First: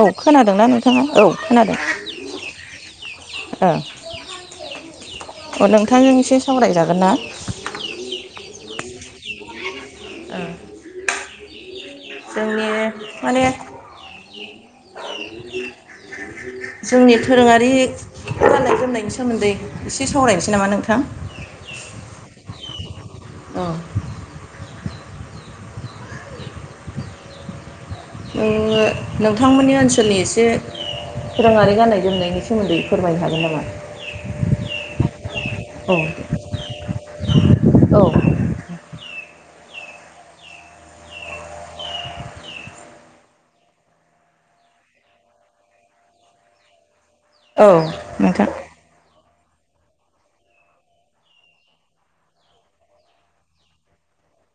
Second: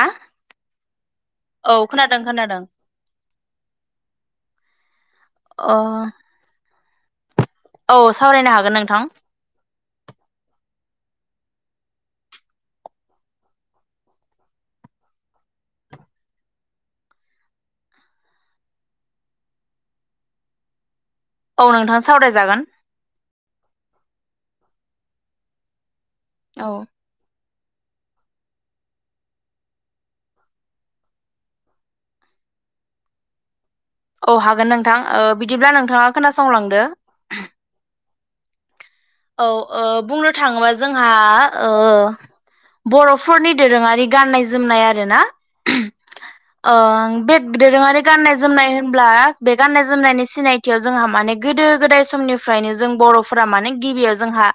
औ खोनादोंना नोंथाङा? औ खोनादों। औ खोनादों ओ अ नोंथांजों अ एसे सावरायजागोन ना? औ सावरायनो हागोन नोंथां। ओ। जोंनि माने [unintelligible] जोंनि दोरोङारि गाननाय जोमनायनि सोमोन्दै एसे सावरायनोसै नामा नोंथां। औ नोंथां सावरायजागोन [unintelligible] औ नोंथांमोननि ओनसोलनि एसे दोरोङारि गान्नाय जोमनायनि सोमोन्दै फोरमायनो हागोन नामा औ हागोन नोंथां ओ बिदिब्ला औ नोंथाङा खोनासंलांदो औ औ ओ बुंनो थाङोबा जोंहा ओ बर'फोरनि दोरोङारि गाननाय जोमनाय आरोना ओ बे औ दोरोङारि गाननाय नोंथां जोमनाय होनोब्ला बे गाननाय जोमनायनि सिनायथियाव जोंहा माने गोदो गोदाय समनिफ्रायनो जों बर'फोरा माने गिबियाव जोंहा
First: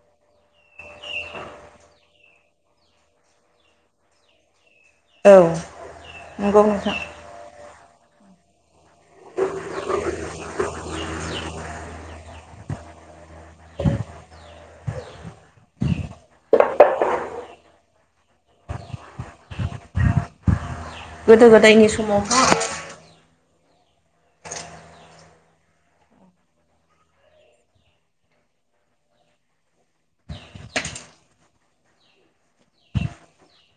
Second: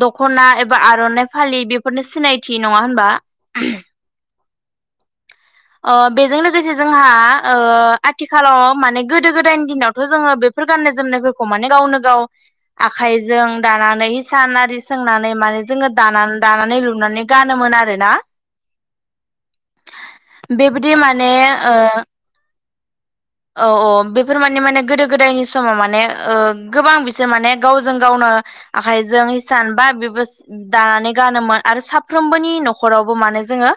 दख'ना एबा आर'नाइ फालि बेफोरनि सिनायथि नङा होनबा औ ओ बेजों नंगौ लोगोसे नोंथां जोंहा आथिखालाव माने गोदो गोदायनि दिनावथ' जोङो बेफोर गाननाय जोमनायफोरखौ माने गावनो गाव आखाइजों दानानै हिसान आरि सोंनानै माने जोङो दानानै दानानै लुनानै गानोमोन आरो ना बेबायदि माने गोदो [inaudible] औ औ बेफोर माने माने गोदो गोदायनि समाव माने ओ गोबां बिसोर माने गावजों गावनो आखाय जों एसान बा बेबोस दानानै गानोमोन आरो साफ्रोमबोनि न'खरावबो मानो जोङो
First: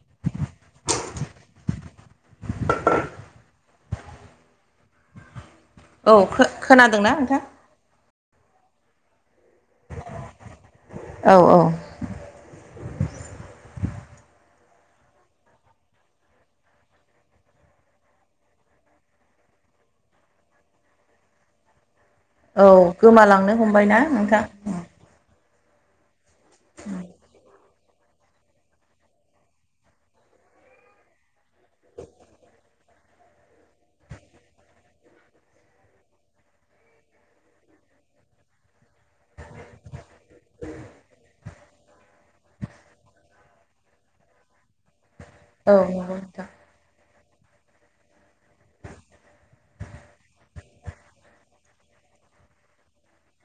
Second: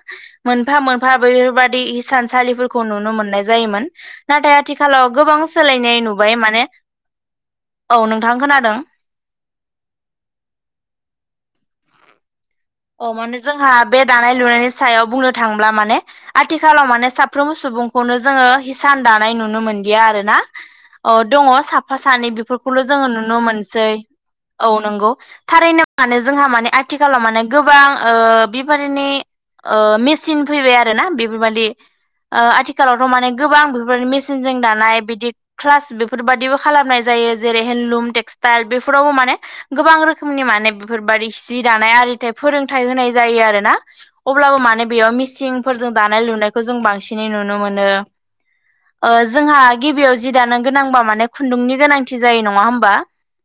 मोनफा मोनफा बेफोरबादि हिसानसालिफोरखौ नुनो मोननाय जायोमोन नाथाय आथिखालाव गोबां सोलायनाय औ नुबाय माने खोनादोंना नोंथां? औ नोंथां खोनादों औ औ अ माने जोंहा बे दानाय लुनायनि सायाव बुंनो थांब्ला माने आथिखालाव माने साफ्रोमबो सुबुंखौनो जोङो हिसान दानाय नुनो मोनदिया आरो ना औ दङ साफा सानै औ बेफोरखौल' जोङो नुनो गोमालांनो मोनसै हमबायना नोंथां औ नंगौ थारैनो माने जोंहा माने आथिखालाव माने गोबां ओ बेफारिनि मेसिन फैबाय आरोना बेफोरबादि ओ आथिखालावथ' माने गोबां बेफोरबायदि मेसिनजों दानाय बिदि क्लास बेफोरबादिबो खालामनाय जायो जेरैहाय लुम टेक्सटाइल बेफोरावबो माने गोबां रोखोमनि माने बेफोरबायदि सि दानाय आरिथेब फोरोंथाइ होनाय जायो आरोना अब्लाबो माने बेयाव औ मिसिंफोरजों नंगौ दानाय नोंथां लुनायखौ जों बांसिनै नुनो मोनो। ओ जोंहा गिबियाव जि दानो गोनांबा माने खुन्दुंनि गोनांथि जायो नङा होमबा?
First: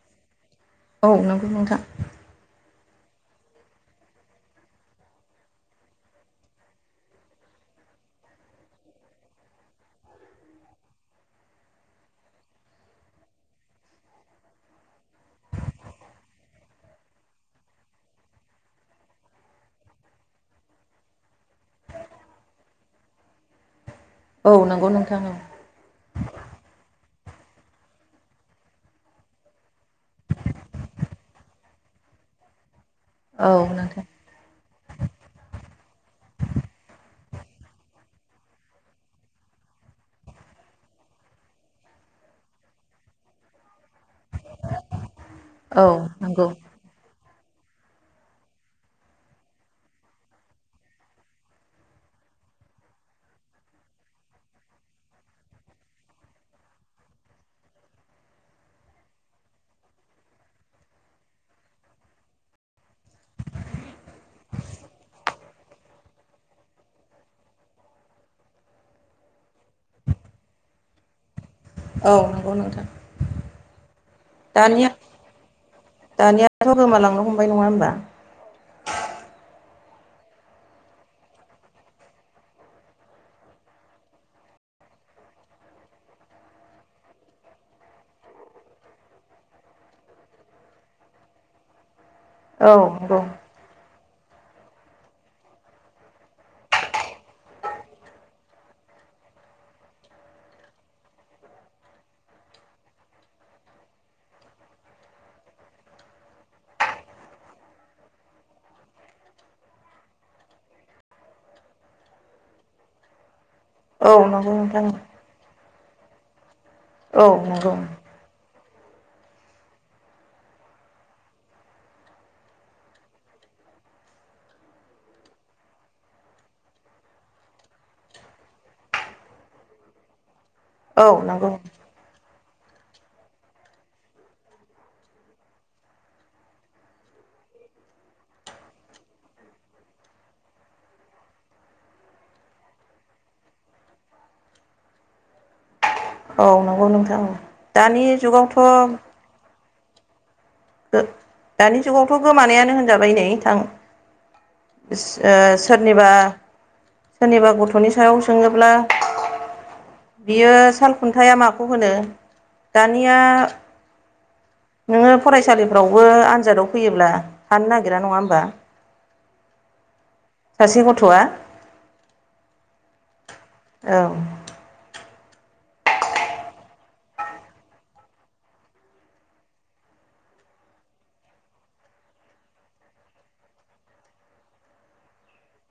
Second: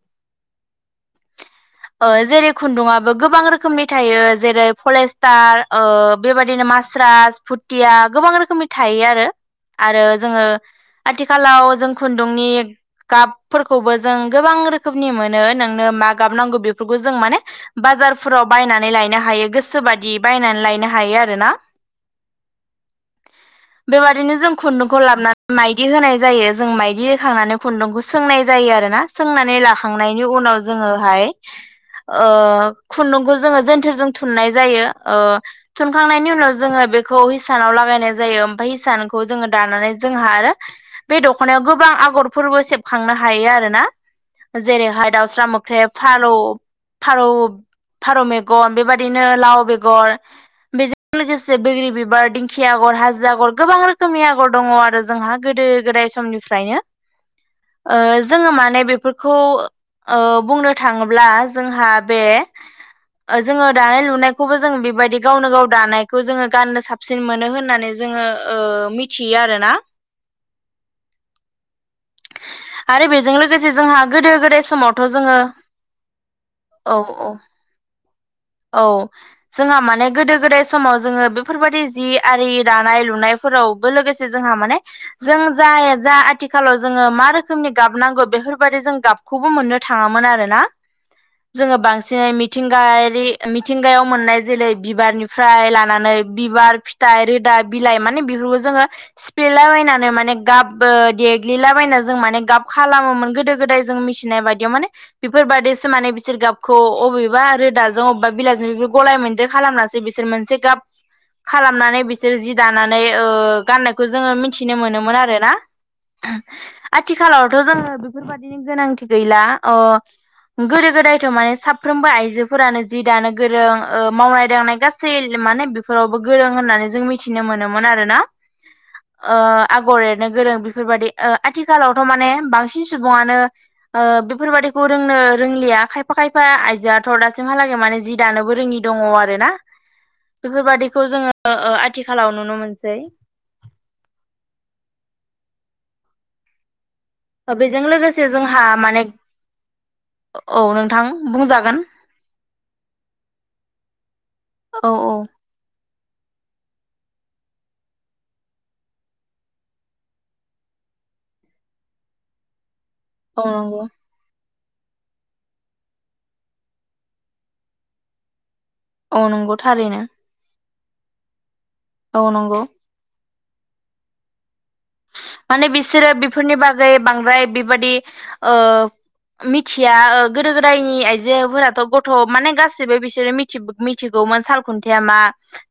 [inaudible] औ नंगौ नोंथां। ओ जेरै खुन्दुाबबो गोबां रोखोमनि थायो जेरै फलेस्टार ओ बेबायदिनो मास्रा भुथिया गोबां रोखोमनि थायो आरो आरो जोङो आथिखालाव जों खुन्दुंनि गाबफोरखौबो जों गोबां रोखोमनि मोनो नोंनो मा गाब नांगौ बेफोरखौ जों माने बाजारफोराव बायनानै लायनो हायो गोसो बादि बायनानै लायनो हायो आरोना बेबदिनो जों औ नंगौ खुन्दुंखौ नोंथां लाबोनानै औ माइ बिदि होनाय जायो जों माइदि होखांनानै खुन्दुंखौ सोंनाय जायो आरोना सोंनानै लाखांनायनि उनाव जोङोहाय ओ खुन्दुंखौ जोङो औ नोंथां जोनथोरजों थुननाय जायो ओ थुनखांनायनि उनाव जोङो बेखौ हिसानाव लागायनाय जायो ओमफ्राय हिसानखौ जोङो दानानै जोंहा आरो बे दख'नायाव गोबां आगरफोरबो सेबखांनो हायो आरो ना? जेरैहाय दाउस्रा औ मोख्रेब फारौ नंगौ -फारौ फारौ मेगन बेबायदिनो लाव बेगर बेजों लोगोसे बैग्रि बिबार दिंखि आगर हाजो आगर गोबां रोखोमनि आगर दङ आरो जोंहा गोदो -गोदाय समनिफ्रायनो ओ जोङो माने बेफोरखौ ओ बुंनो थाङोब्ला जोंहा बे ओ जोङो दानाय लुनायखौबो जों बेबायदि गावनो गाव दानायखौ जोङो गाननो साबसिन मोनो होननानै जोङो ओ मिथियो आरोना। औ नंगौ नोंथां। आरो बेजों लोगोसे जोंहा गोदो गोदाय दानिया समावथ' जोङो दानियाथ' औ गोमालांनो औ। हमबाय नङा होमबा? औ जोंहा माने गोदो गोदाय समाव जोङो बेफोरबायदि जि आरि दानाय लुनाय फोरावबो लोगोसे जोंहा माने जों जाय जा आथिखालाव जोङो मा रोखोमनि गाबनांगौ बेफोरबायदि जों गाब खौबो मोननो थाङामोन आरोना जोङो बांसिनै औ नंगौ मिथिंगायारि मिथिंगायाव मोननाय जेरै बिबारनिफ्राय लानानै बिबार फिथाइ रोदा बिलाइ माने बेफोरखौ जोङो सिफ्लेलाबायनानै माने गाब ओ देग्लिलाबायना जों माने गाब खालामोमोन गोदो गोदाय जों मिसि नाय बायदियाव माने बेफोरबायदिसो माने बिसोर गाबखौ अबेबा रोदा जों अबेबा बिलाइजों बे गलाय मोनदेर खालामनासो बिसोर मोनसे गाब खालामनानै बिसोर जि दानानै ओ गाननायखौ औ जोङो नंगौ मिथिनो नोंथां मोनोमोन आरो ना। औ आथिखालावथ' नंगौ जोङो बेफोरबायदिनो गोनांथि गैला अ गोदो गोदायथ' माने साफ्रोमबो आइजोफोरानो जि दानो गोरों ओ मावनाय दांनाय गासै माने बेफोरावबो गोरों होननानै जों मि थिनो मोनोमोन आरो ना। ओ आगर एरनो गोरों औ बेफोरबायदि ओ नंगौ आथिखालाव थ' माने बांसिन सुबुंआनो ओ बेफोरबादिखौ रोंनो रोंलिया खायफा -खायफा आयजोआथ' दासिमहालागै। माने जि दानोबो रोङि दङ आरो ना। बेफोरबादिखौ जोङो ओ आथिखालाव नुनो मोनसै। औ नंगौ नोंथां औ बेजों दानि लोगोसे जुगावथ' जोंहा माने औ नों ओ दानि जुगावथ' गोमानायानो होनजाबाय नै थां औ इस औ ओ सोरनिबा सोरनिबा गथ'नि सायाव सोङोब्ला बियो साल खुन्थाया माखौ होनो दानिया औ नंगौ नोङो फरायसालिफ्रावबो आनजादाव फैयोब्ला थानो नागिरा नङा होमबा औ नंगौ थारैनो। सासे गथ'आ औ नंगौ। औ। माने बिसोरो बेफोरनि बागै बांद्राय बेबादि ओ मिथिया ओ गोदो- गोदायनि आयजोफोराथ' गथ' माने गासिबो बिसोरो मि थि मिथिगौमोन साल खुन्थाय मा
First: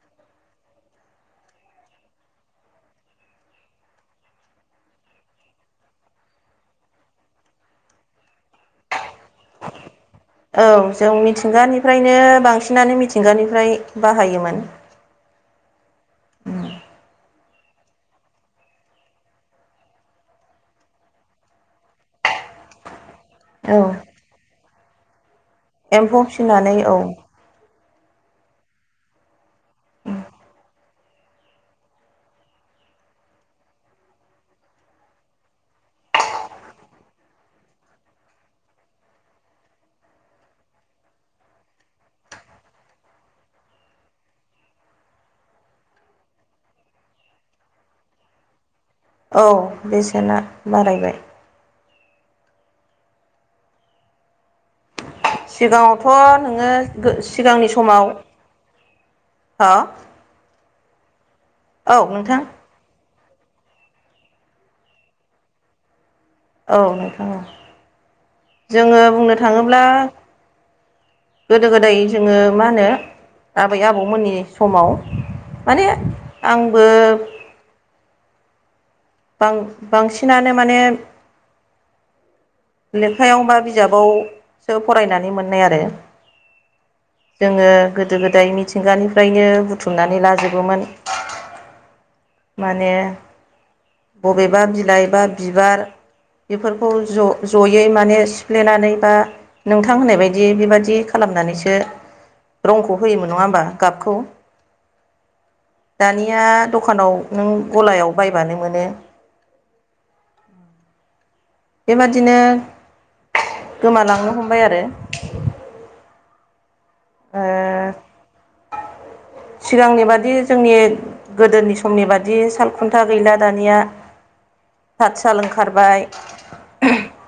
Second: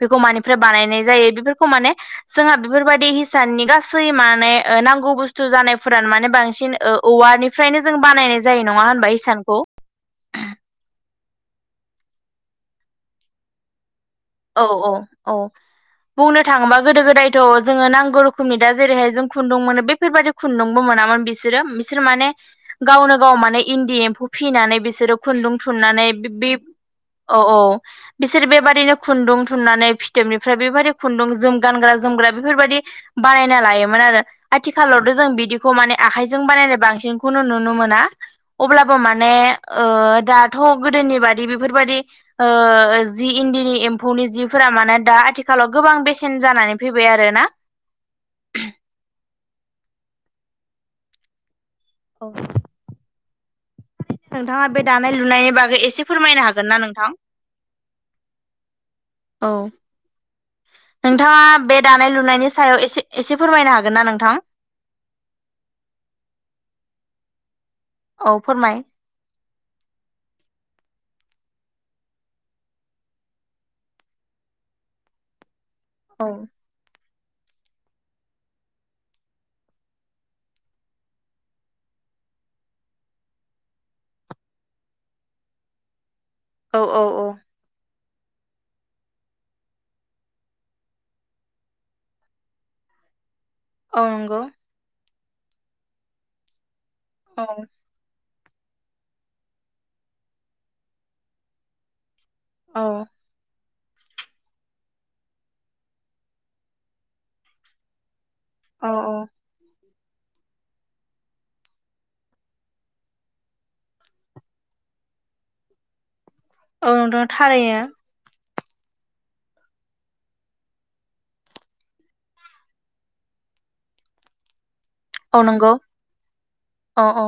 बेखौ मानिफ्राय बानायनाय जायो बेफोरखौ माने जोंहा बेफोरबायदि हिसाननि गासै मा माने ओ नांगौ बुस्थु जानायफोरानो माने बांसिन ओ औवानिफ्रायनो जों बानायनाय जायो नङा होनबा हिसानखौ? औ जों मिथिंगानिफ्रायनो बांसिनानो मिथिंगानिफ्राय बाहाय औ औ औ बुंनो थाङोबा गोदो गोदाय थ' जोङो नांगौ रोखोमनि दा जेरैहाय जों खुन्दुं मोनो बेफोरबायदि खुन्दुंबो मोनामोन बिसोरो बिसोर माने गावनो गाव माने औ इन्दि एम्फौ फिनानै बिसोरो खुन्दुं थुननानै एम्फौ बि बिब फिसिनानै औ -औ बिसोर बेबादिनो खुन्दुं थुननानै फिथोबनिफ्राय बेबायदि खुन्दुं जोम गानग्रा जोमग्रा बेफोरबादि बानायना लायोमोन आरो आथिखालावथ' जों बिदिखौ माने आखाइजों बानायनाय बांसिनखौनो नुनो मोना अब्लाबो माने ओ दाथ' गोदोनि बादि बेफोरबादि जि इन्दिनि एम्फौनि जिफोरा मानोे दा आथिखालाव गोबां बेसेन जानानै फैबाय आरोना औ बेसेना बारायबाय औ बे दानाय लुनायनि बागै एसे सिगाङावथ' फोरमायनो हागोन ना नोंथां नोङो सिगांनि समाव औ हा नोंथाङा बे दानाय लुनायनि सायाव एसे एसे फोरमायनो हागोन ना नोंथां। औ नोंथाङ औ ओ। फोरमाय जोङो बुंनो थाङोब्ला गोदो गोदाय जोङो मा होनो आबै आबौमोननि समाव माने औ आंबो बां बांसिनानो माने लेखायाव बा बिजाबावसो फरायनानै मोननाय आरो औ औ औ जोङो गोदो गोदाय मिथिंगानिफ्रायनो बुथुमनानै लाजोबोमोन माने औ नंगौ बबेबा बिलाइ बा बिबार बेफोरखौ औ ज' ज'यै माने सिफ्लेनानै बा नोंथां होननाय बायदि बेबायदि खालामनानैसो औ रंखौ होयोमोन नङा होमबा गाबखौ दानिया दखानाव नों गलायाव बायबानो मोनो औ बेबादिनो गोमालांनो हमबाय आरो औ द' थारायो ओ सिगांनि बादि जोंनि गोदोनि समनि बादि सालखुन्था गैला दानिया हतसाल ओंखारबाय अ अ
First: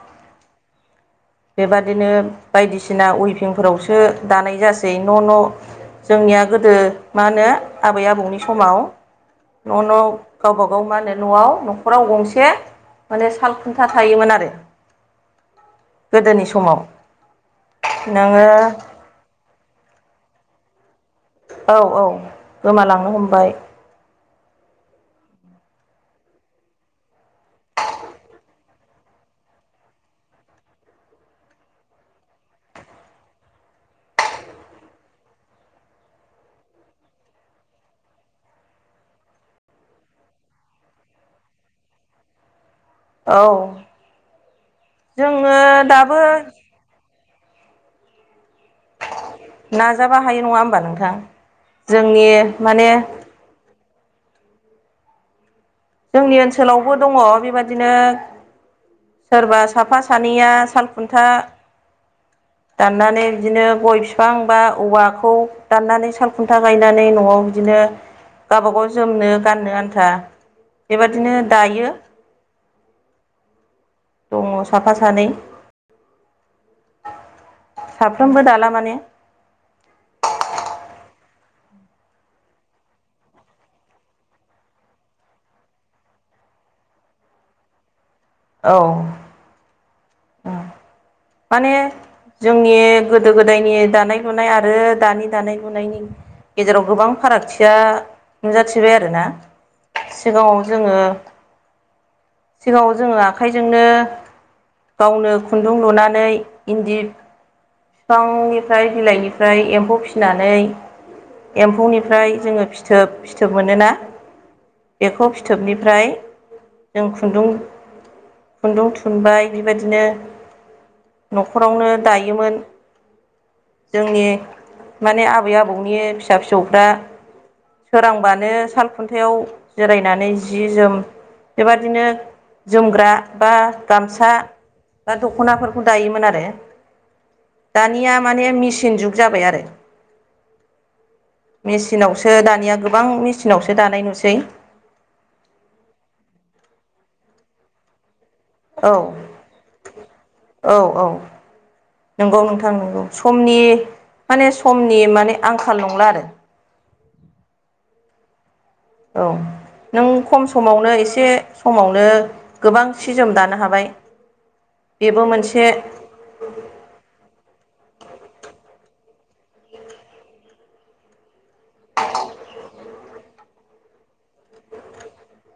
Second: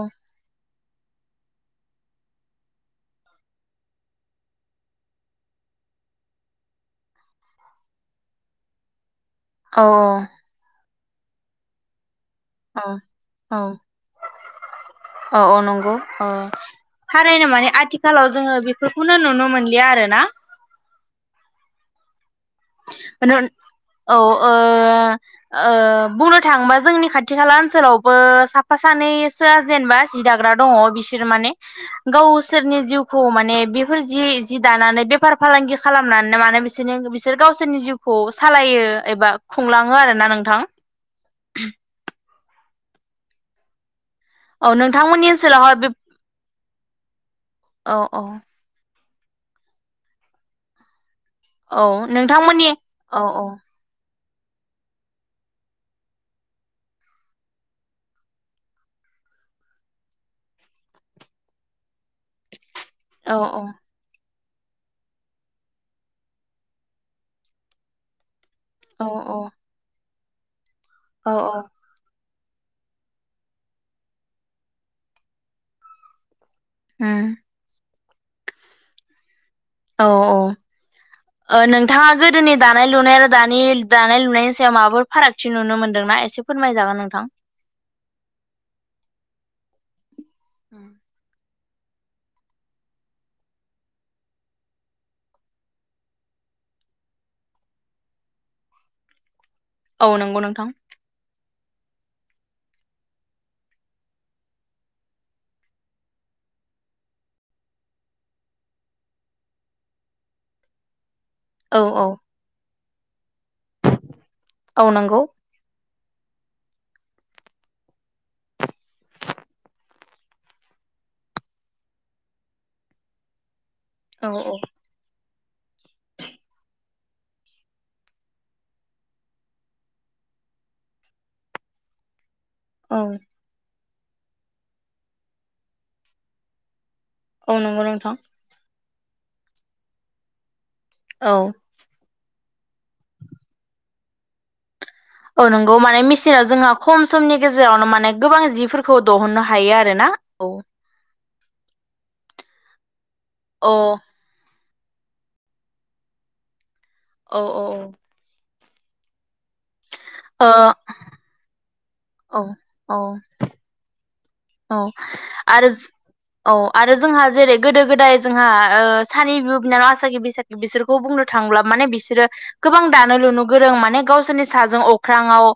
बेबादिनो बायदिसिना उइभिंफोरावसो दानाय जासै न' न' जोंनिया गोदो मा होनो आबै आबौनि समाव न' औ न' गावबाागाव मा होनो न'आव न'खराव गंसे औ माने साल खुन्था थायोमोन आरो अ अ नंगौ अ गोदोनि समाव थारैनो माने आथिखालाव नोङो जोङो बेफोर खौनो नुनो मोनलिया आरोना। औ औ गोमालांनो ना हमबाय। औ ओ ओ बुंनो थाङोबा जोंनि खाथि खाला ओनसोलावबो साफा सानै सोर जेनेबा जि दाग्रा दङ बिसोर माने गावसोरनि जिउखौ माने बेफोर जि जि दानानै बेफार फालांगि खालामनानैनो माने बिसोरनि बिसोर बिसोर गावसोरनि जिउखौ सालायो एबा खुंलाङो आर ना नोंथां औ औ नोंथांमोननि जोङो ओनसोलावहाय बे दाबो औ औ नाजाबा हायो नङा होमबा नोंथां औ जोंनि नोंथांमोननि माने औ औ जोंनि ओनसोलावबो दङ बेबादिनो सोरबा साफा सानैया सालखुन्था दाननानै औ बिदिनो गय फि बिफांबा औवाखौ दाननानै साल खुन्था गायनानै न'आव बिदिनो गावबागाव औ जोमनो गाननो आन्था औ बेबादिनो औ दायो। दङ साफा सानै उम साफ्रोमबो दाला माने। औ औ। ओ नोंथाङा गोदोनि दानाय लुनाय आरो दानि दानाय लुनायनि सायाव माबाफोर फारागथि नुनो मोन्दोंना एसे फोरमायजागोन नोंथां। औ [unintelligible] माने जोंनि गोदो गोदायनि दानाय लुनाय आरो दानि दानाय लुनायनि गेजेराव गोबां फारागथिया नुजाथिबाय आरोना। औ नंगौ सिगाङाव नोंथां जोङो सिगाङाव जोङो आखाइजोंनो गावनो खुन्दुं लुना नै इन्दि बिफांनिफ्राय बिलाइनिफ्राय एम्फौ फिसिनानै औ औ एम्फौनिफ्राय जोङो फि फिथोब फिथोब मोनोना औ नंगौ बेखौ फिथोबनिफ्राय जों खुन्दुं खुन्दुं थुनबाय बेबायदिनो न'खरावनो दायोमोन। जोंनि औ औ माने आबै आबौनि फिसा फिसौफ्रा सोरांबानो साल खुन्थायाव जिरायनानै जि जोम बेबादिनो औ जोमग्रा बा गामसा बा दख'नाफोरखौ दायोमोन आरो औ नंगौ दानिया नोंथां माने मेचिन जुग जाबाय आरो। औ मेचिनावसो दानिया गोबां मेचिनावसो दानाय नुसै औ नंगौ माने मेसिनाव जोंहा खम समनि गेजेरावनो माने गोबां जि औ फोरखौ दहननो हायो आरोना औ औ औ नोंगौ नोंथां नोंगौ समनि अ माने समनि माने आंखाल नंला आरो। औ औ औ औ नों खम औ समावनो एसे खमावनो ओ औ गोबां औ सि जोम दानो हाबाय। औ बेबो मोनसे आरो औ आरो जोंहा जेरै गोदो गोदाय जोंहा ओ सानै बिब' बिनानाव आसागि बैसागि बिसोरखौ बुंनो थांब्ला माने बिसोरो गोबां दानो लुनो गोरों माने गावसोरनि साजों अख्राङाव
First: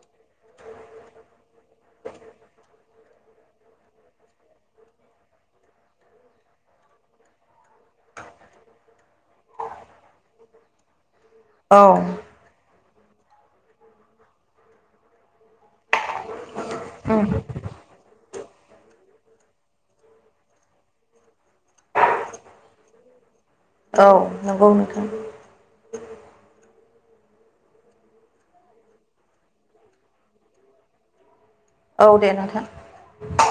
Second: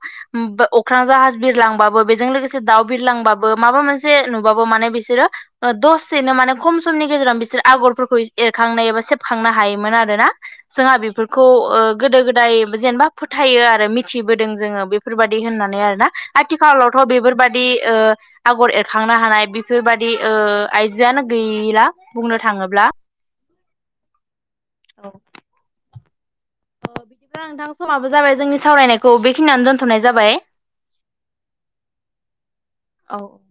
अख्रां जाहाज बिरलांबाबो बेजों लोगोसे दाउ बिरलांबाबो माबा मोनसे नुबाबो माने बिसोरो दसेनो माने खम समनि गेजेराव बिसोर आगरफोरखौ एरखांनाय एबा सेबखांनो हायोमोन आरो ना। जोंहा बेफोरखौ ओ औ गोदो -गोदाय जेनेबा फोथायो आरो मिथिबोदों जोङो बेफोरबायदि होननानै आरोना आथिखालावथ' बेफोरबादि ओ आगर एरखांनो हानाय बेफोरबायदि ओ आइजोआनो गैला बुंनो थाङोब्ला औ नंगौ औ नोंथां। दा नोंथां समाबो जाबाय जोंनि सावरायनायखौ बेखिनियानो दोनथ'नाय जाबाय। औ दे नोंथां। औ